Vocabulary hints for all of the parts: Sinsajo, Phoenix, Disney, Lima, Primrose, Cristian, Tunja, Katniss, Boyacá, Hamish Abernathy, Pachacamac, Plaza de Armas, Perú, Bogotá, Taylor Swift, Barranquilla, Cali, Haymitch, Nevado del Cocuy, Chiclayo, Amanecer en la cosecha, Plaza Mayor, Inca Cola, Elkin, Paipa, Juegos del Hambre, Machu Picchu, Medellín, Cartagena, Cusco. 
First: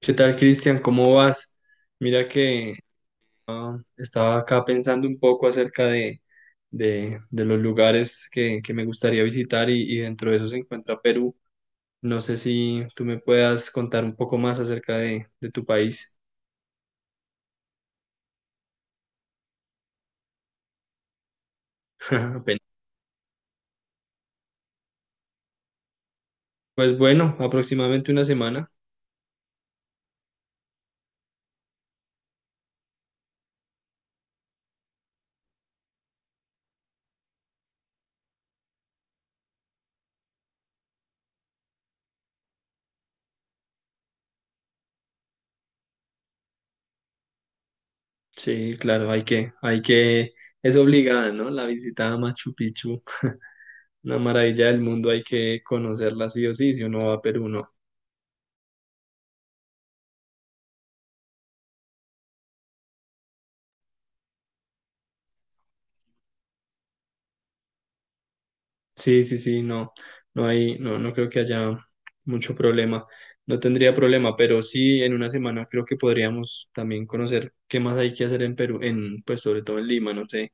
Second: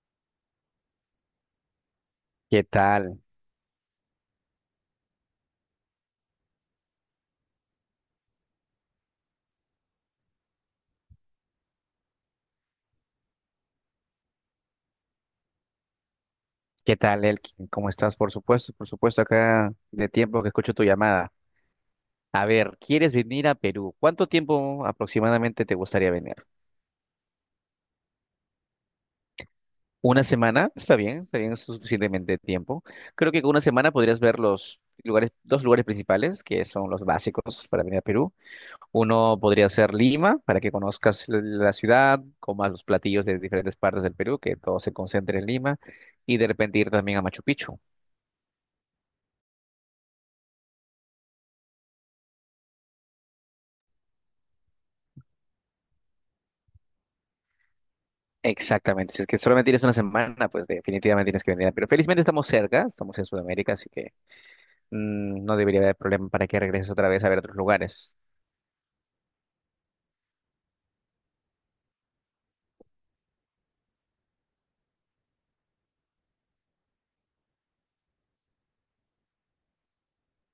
¿Qué tal, Cristian? ¿Cómo vas? Mira ¿Qué que tal? estaba acá pensando un poco acerca de los lugares que me gustaría visitar y dentro de eso se encuentra Perú. No sé si tú me puedas contar un poco más acerca de tu país. ¿Qué tal, Elkin? ¿Cómo estás? Por supuesto, acá de tiempo que escucho tu llamada. A Apenas. ver, ¿quieres venir a Perú? ¿Cuánto tiempo aproximadamente te gustaría venir? Pues bueno, aproximadamente una semana. ¿Una semana? Está bien, es suficientemente tiempo. Creo que con una semana podrías ver los lugares, dos lugares principales, que son los básicos para venir a Perú. Uno podría ser Lima, para que conozcas la ciudad, comas los platillos de diferentes partes del Perú, que todo se concentre en Lima, y de repente ir también a Machu Picchu. Sí, claro, es obligada, ¿no? La visita a Machu Picchu, una maravilla del mundo, hay que conocerla sí o sí, si uno va a Perú, ¿no? Exactamente, si es que solamente tienes una semana, pues definitivamente tienes que venir. Pero felizmente estamos cerca, estamos en Sudamérica, así que no debería haber problema para que regreses otra vez a ver otros lugares. Sí, sí, sí, no, no creo que haya mucho problema. No tendría problema, pero sí en una semana creo que podríamos también conocer qué más hay que hacer en Perú, pues sobre todo en Lima, no sé,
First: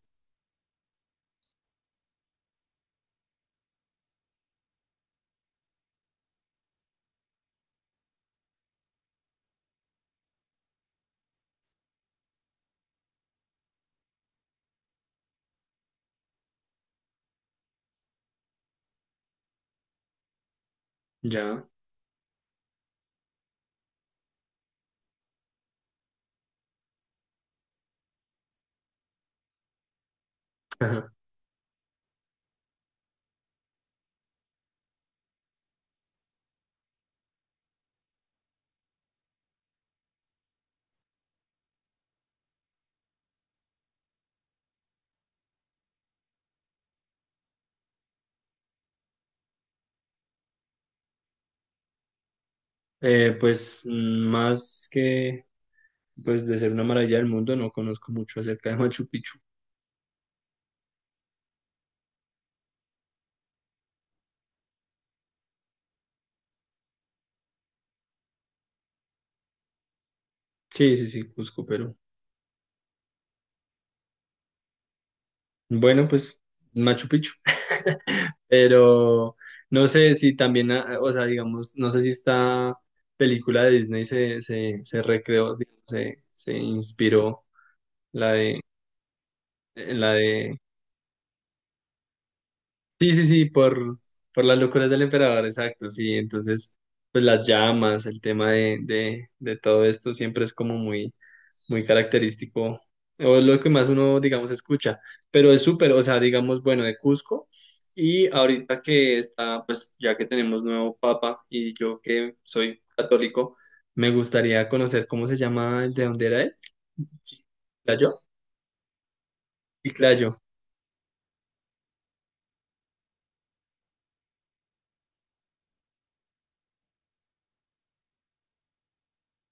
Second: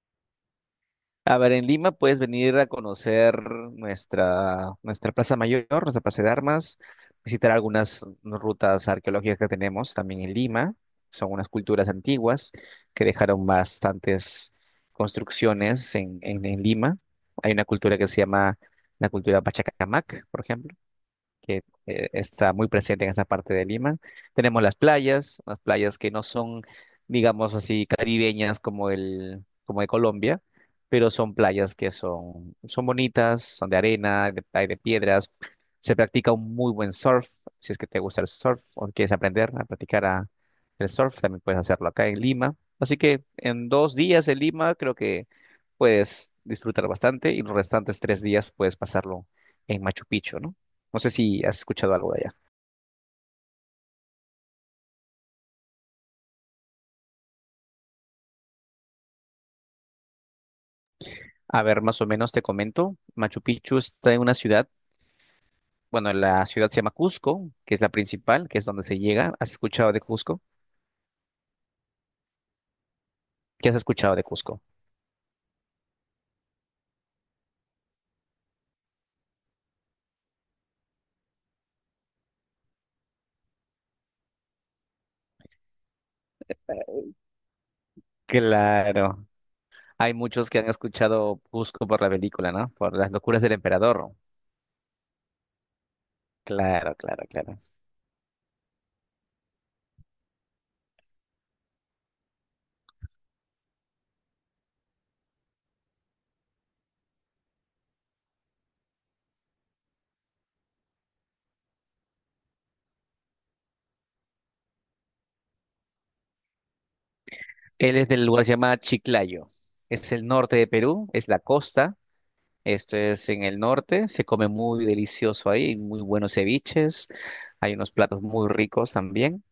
A ver, en Lima puedes venir a conocer nuestra Plaza Mayor, nuestra Plaza de Armas, visitar algunas rutas arqueológicas que tenemos también en Lima. Son unas culturas antiguas que dejaron bastantes construcciones en Lima. Hay una cultura que se llama la cultura Pachacamac, por ejemplo, que ya. Está muy presente en esa parte de Lima. Tenemos las playas que no son, digamos así, caribeñas como el, como de Colombia, pero Ajá. son playas que son bonitas, son de arena, hay de piedras. Se practica un muy buen surf, si es que te gusta el surf o quieres aprender a practicar el surf, también puedes hacerlo acá en Lima. Así que en 2 días en Lima creo que puedes disfrutar bastante y los restantes 3 días puedes pasarlo en Machu Picchu, ¿no? No sé si has escuchado algo de allá. Pues más que pues de ser una maravilla del mundo, no conozco mucho acerca de Machu Picchu. A ver, más o menos te comento. Machu Picchu está en una ciudad, bueno, la ciudad se llama Cusco, que es la principal, que es donde se llega. ¿Has escuchado de Cusco? Sí, sí, sí, Cusco, Perú. ¿Qué has escuchado de Cusco? Bueno, pues Machu Picchu. Pero no sé si también, o sea, digamos, no sé si esta película de Disney se recreó, digamos, se inspiró la de, Claro, la hay muchos de que han escuchado Cusco por la película, ¿no? Por las Sí, sí, locuras sí, del por, emperador. por las locuras del emperador, exacto, sí. Entonces, Claro, pues claro, las claro. llamas, el tema de todo esto siempre es como muy, muy característico, o es lo que más uno, digamos, escucha. Pero es súper, o sea, digamos, bueno, de Cusco. Y ahorita que está, pues ya que tenemos nuevo papa y yo que soy católico, me gustaría conocer cómo se llama, el de dónde era él. Él es ¿Chiclayo? del lugar que se llama Chiclayo. Es el Chiclayo. norte de Perú, es la costa. Esto es en el norte, se come muy delicioso ahí, hay muy buenos ceviches, hay unos platos muy ricos también.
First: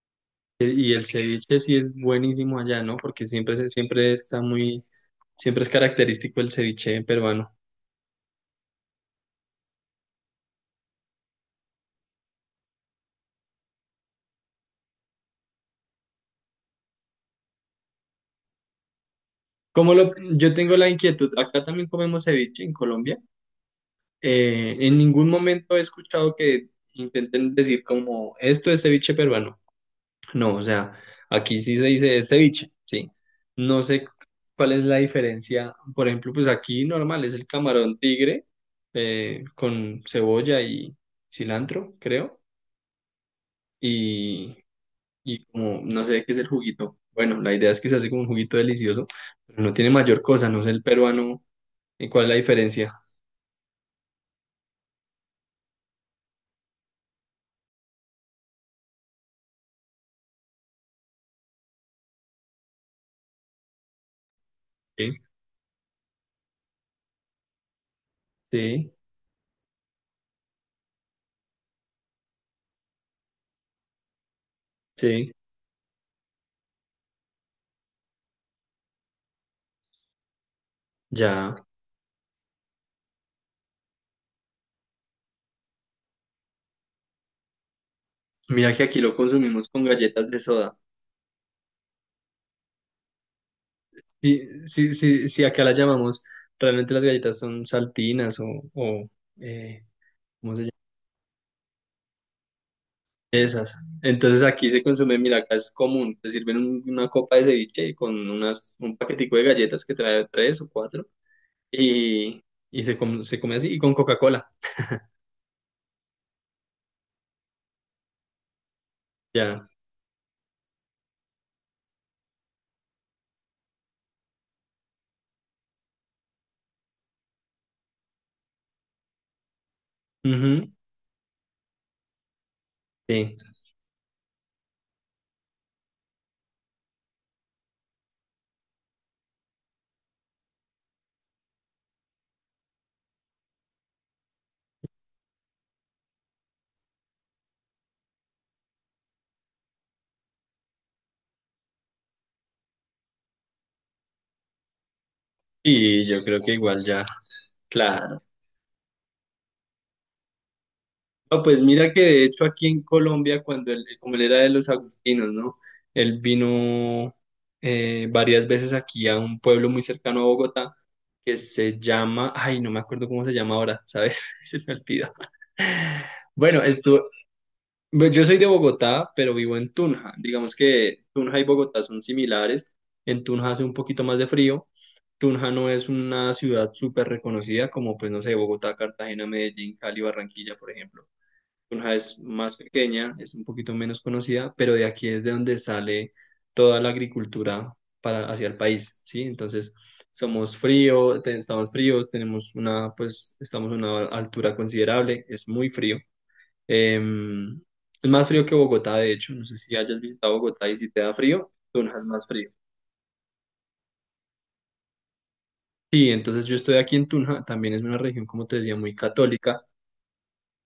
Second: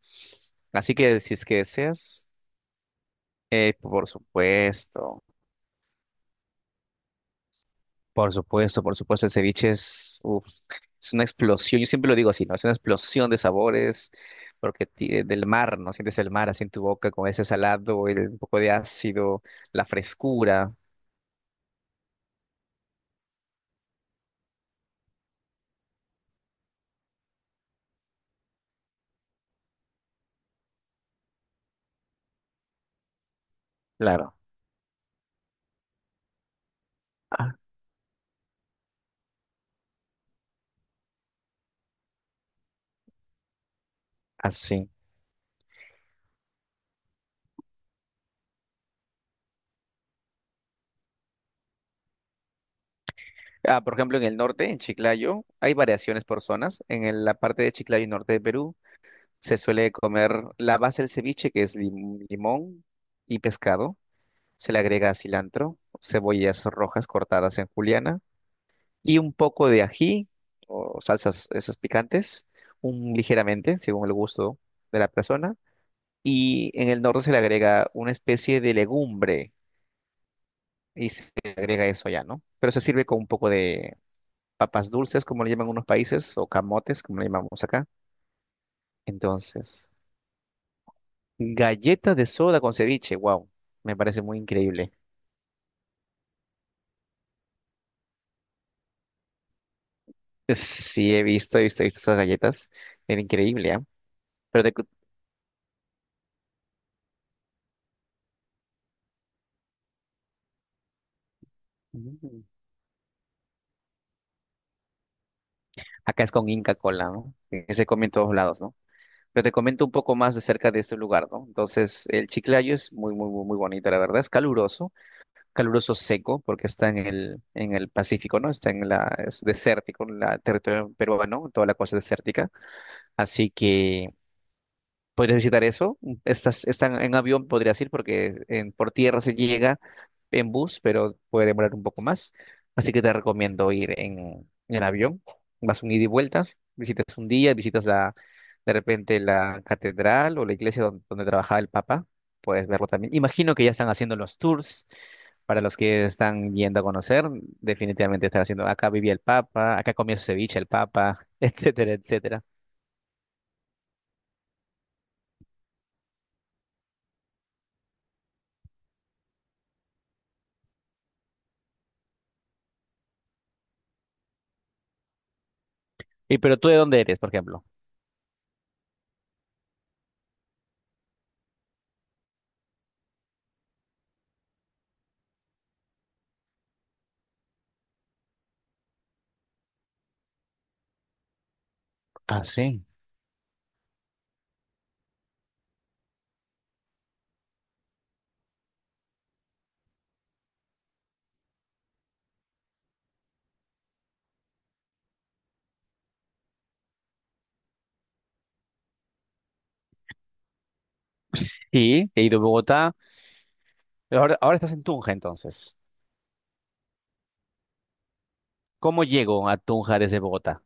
Y Así el que si es que ceviche sí es deseas, buenísimo allá, ¿no? Porque siempre, por siempre está muy, supuesto, siempre es característico el ceviche peruano. por supuesto, por supuesto, el ceviche es, uf, es una explosión, yo siempre lo digo así, ¿no? Es una explosión de sabores, porque del mar, ¿no? Sientes el mar así en tu boca con ese salado, un poco de ácido, la Como lo, yo frescura, tengo la inquietud, acá también comemos ceviche en Colombia. En ningún momento he escuchado que intenten decir como esto es ceviche peruano. No, o sea, aquí sí se dice es ceviche, sí. No sé claro, cuál es la diferencia. Por ejemplo, pues aquí normal es el ah, camarón tigre con cebolla y cilantro, creo. y así. y como no sé qué es el juguito. Bueno, la idea es que se hace como un juguito delicioso, pero no tiene mayor cosa, no sé el peruano, ¿y cuál es la diferencia? Ah, por ejemplo, en el norte, en Chiclayo, hay variaciones por zonas. La parte de Chiclayo y norte de Perú se suele comer la base del ceviche, que es limón y pescado. Se le Sí, agrega cilantro, cebollas rojas cortadas en juliana sí, y un poco de ají o salsas esas picantes, un ligeramente, según el gusto de la sí, persona. Y en el norte se le agrega una especie de legumbre y se le ya. agrega eso ya, ¿no? Pero se sirve con un poco de papas dulces, como le llaman en unos países, o camotes, como le llamamos acá. Mira que aquí lo consumimos con Entonces, galletas de soda. galleta de soda con ceviche, wow, me parece muy Sí, increíble. sí, sí, sí, acá las llamamos, realmente las galletas son saltinas o eh, ¿cómo se llama? Sí, he visto, he visto, he visto esas galletas, era increíble, Esas. ¿ah? Entonces Pero aquí te se cu- consume, mira, acá es común, te sirven una copa de ceviche con un paquetico de galletas que trae tres o cuatro y, Mm. y se come así y con Coca-Cola. acá es con Inca Cola, ¿no? Que se come en todos lados, ¿no? Pero te Ya, comento un poco más de cerca de este lugar, ¿no? Entonces, el Chiclayo es muy, muy, muy, muy bonito, la verdad. Es caluroso, caluroso seco, porque está en el Pacífico, ¿no? Es desértico, en la ujú, territorio peruano, toda la cosa desértica. sí, Así que podrías visitar eso. Están en avión, podrías ir, porque por tierra se llega en bus, pero puede demorar un poco más. Así que te recomiendo ir en avión. Vas un ida y vueltas, visitas un día, de repente la catedral o la iglesia donde, trabajaba el Papa. Puedes verlo también. Imagino que ya están haciendo los tours para los que y yo creo que están yendo a igual ya, conocer. claro. Definitivamente están haciendo. Acá vivía el Papa, acá comía su ceviche el Papa, No, pues mira etcétera, que de etcétera. hecho aquí en Colombia, cuando él, como él era de los agustinos, ¿no? Él vino varias veces aquí a un pueblo muy cercano a Bogotá que se llama, ay, no me acuerdo cómo se llama ahora, ¿sabes? Se me olvidó. ¿Y pero Bueno, tú de dónde estuvo, eres, por ejemplo? Pues yo soy de Bogotá, pero vivo en Tunja. Digamos que Tunja y Bogotá son similares. En Tunja hace un poquito más de frío. Tunja no es una ciudad súper reconocida como, pues no sé, Bogotá, Cartagena, Medellín, Cali, Barranquilla, por ejemplo. Tunja es Ah, más sí. pequeña, es un poquito menos conocida, pero de aquí es de donde sale toda la agricultura para hacia el país, ¿sí? Entonces, somos frío, estamos fríos, pues, estamos a una altura considerable, es muy frío. Em, es más frío que Bogotá, de hecho. No sé si hayas visitado Bogotá y si te da frío, Tunja es Sí, he más ido a frío. Bogotá. Pero ahora estás en Tunja, entonces. Sí, entonces yo estoy aquí en Tunja, también es una región, como te decía, muy ¿Cómo llego a católica. Tunja desde Bogotá?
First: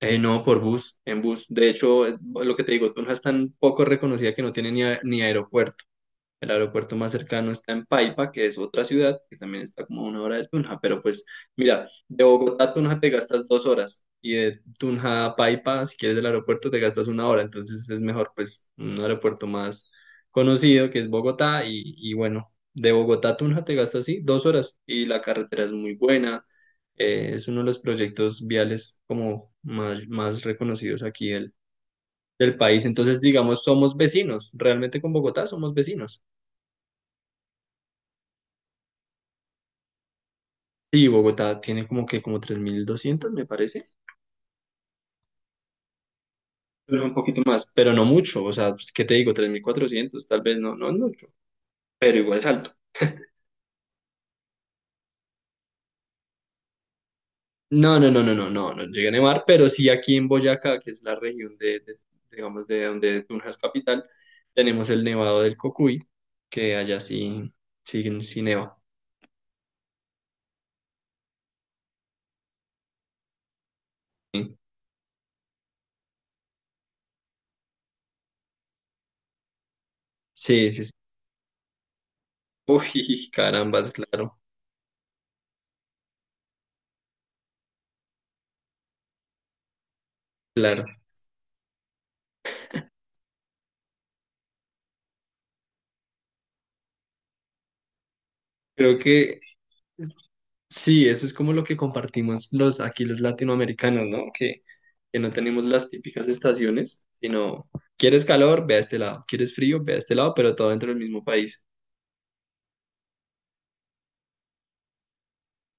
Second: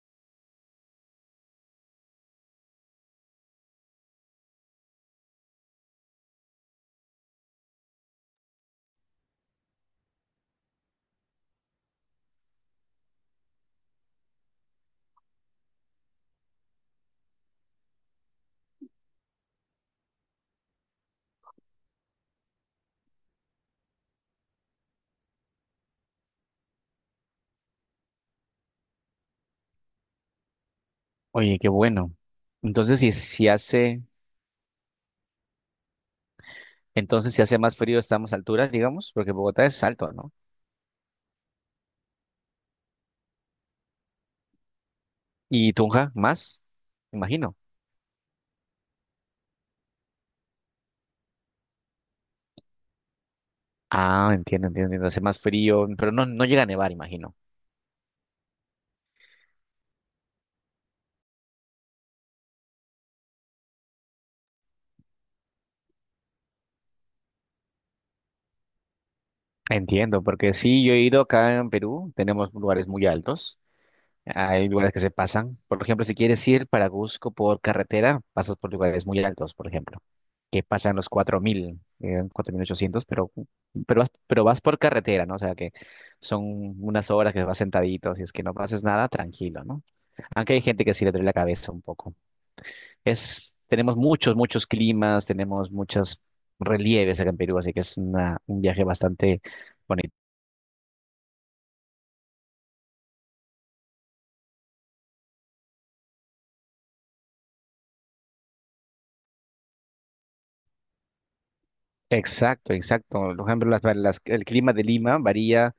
No, por bus, en bus. De hecho, lo que te digo, Tunja es tan poco reconocida que no tiene ni aeropuerto. El aeropuerto más cercano está en Paipa, que es otra ciudad, que también está como a 1 hora de Tunja, pero pues mira, de Bogotá a Tunja te gastas 2 horas y de Tunja a Paipa, si quieres el aeropuerto, te gastas 1 hora, entonces es mejor pues un aeropuerto más conocido que es Bogotá y bueno, de Bogotá a Tunja te gastas sí 2 horas y la carretera es muy buena, es uno de los proyectos viales como más, más reconocidos aquí del, Oye, qué bueno. del país, Entonces, entonces digamos, somos vecinos, realmente con Bogotá somos vecinos. Si hace más frío, estamos a altura, digamos, porque Bogotá es alto, ¿no? Sí, Bogotá tiene como 3.200, me parece, ¿Y Tunja más? pero un poquito Imagino. más, pero no mucho, o sea, pues, ¿qué te digo? 3.400, tal vez no, no es mucho, pero igual es alto. Ah, entiendo, entiendo, entiendo. Hace más frío, pero no, no llega a nevar, imagino. No, no, no, no, no, no, no llega a nevar, pero sí aquí en Boyacá, que es la región digamos, de donde Tunja es capital, tenemos el Nevado del Cocuy, que allá sí, sí, sí neva. Entiendo, porque sí, yo he ido acá en Perú, tenemos lugares muy altos. Hay lugares que se pasan. Por ejemplo, si quieres ir para Cusco por carretera, pasas por lugares muy altos, por ejemplo, que Sí, sí, sí. pasan los 4.000, 4.800, Uy, pero, carambas, pero, vas- claro, pero vas por carretera, ¿no? O sea que son unas horas que vas sentadito, si es que no pases nada, tranquilo, ¿no? Aunque hay claro. gente que sí le duele la cabeza un poco. Tenemos muchos, muchos climas, tenemos muchos relieves acá en Perú, así que es un viaje Creo que bastante bonito. Sí, eso es como lo que compartimos los aquí los latinoamericanos, ¿no? Que no tenemos las típicas estaciones, sino quieres calor, ve a este lado, quieres frío, ve a este lado, pero todo dentro del mismo país. Exacto, exacto. Por ejemplo, El clima de Lima varía.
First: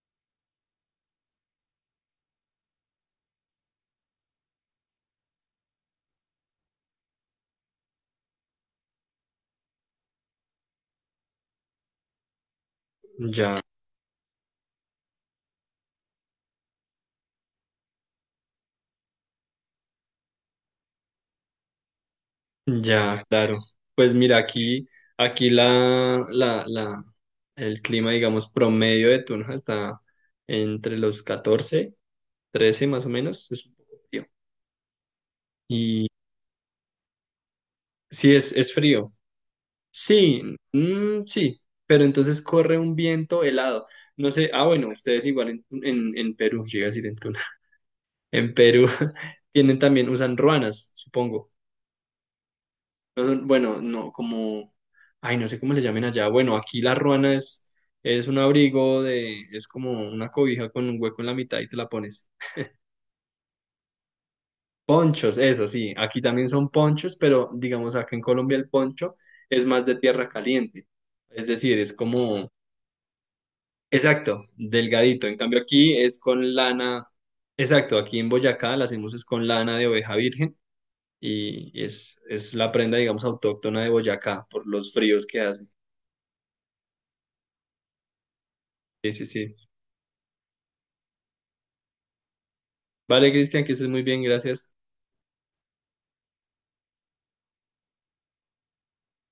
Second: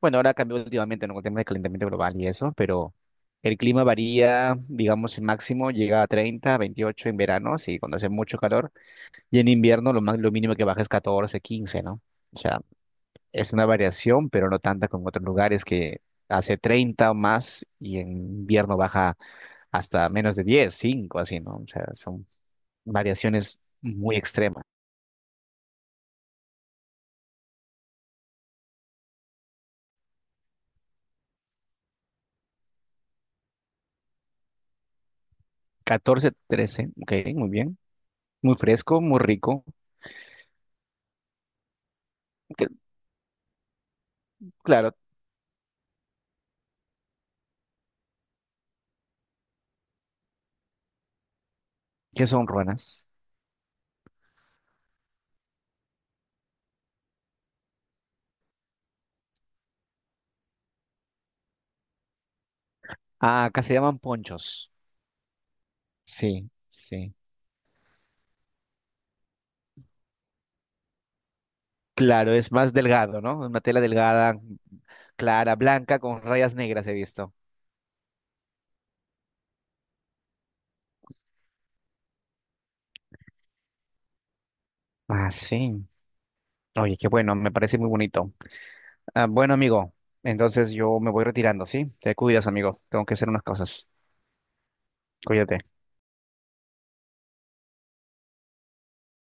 Bueno, ahora cambió últimamente, ¿no? Con el tema del calentamiento global y eso, pero el clima varía, digamos, el máximo llega a 30, 28 en verano, sí, cuando hace mucho calor, y en invierno lo mínimo que baja es 14, 15, ¿no? O sea, es Ya, una variación, pero no tanta como en otros lugares que hace 30 o más y en invierno baja hasta menos de 10, 5, así, ¿no? O sea, son ya, claro. variaciones Pues muy mira, extremas. aquí el clima, digamos, promedio de Tunja está entre los 14, 13 más o menos, es un poco frío. Y 14, 13, ok, muy bien, sí, es, muy es fresco, frío, muy rico, sí, mm, sí, pero entonces que- corre un viento helado. No sé, bueno, claro, ustedes igual en, Perú, llega a decir en Tuna, en Perú tienen también, usan ruanas, supongo. que son ruanas. Bueno, no, como, ay, no sé cómo le llamen allá. Bueno, aquí la ruana es un abrigo de, es como una cobija con un hueco en la mitad y te la pones. Ah, acá se llaman ponchos. Ponchos, eso sí, aquí también Sí, son sí. ponchos, pero digamos acá en Colombia el poncho es más de tierra caliente. Es decir, es Claro, como es más delgado, ¿no? Una tela delgada, Exacto, delgadito. En clara, cambio aquí blanca, es con con rayas negras he lana. visto. Exacto, aquí en Boyacá la hacemos es con lana de oveja virgen y es la prenda, digamos, autóctona de Boyacá por los fríos Ah, que hace. sí. Oye, qué bueno, me parece muy bonito. Sí, sí, Ah, bueno, sí. amigo, entonces yo me voy retirando, ¿sí? Te cuidas, amigo. Tengo que hacer Vale, unas Cristian, que estés cosas. muy bien, gracias. Cuídate.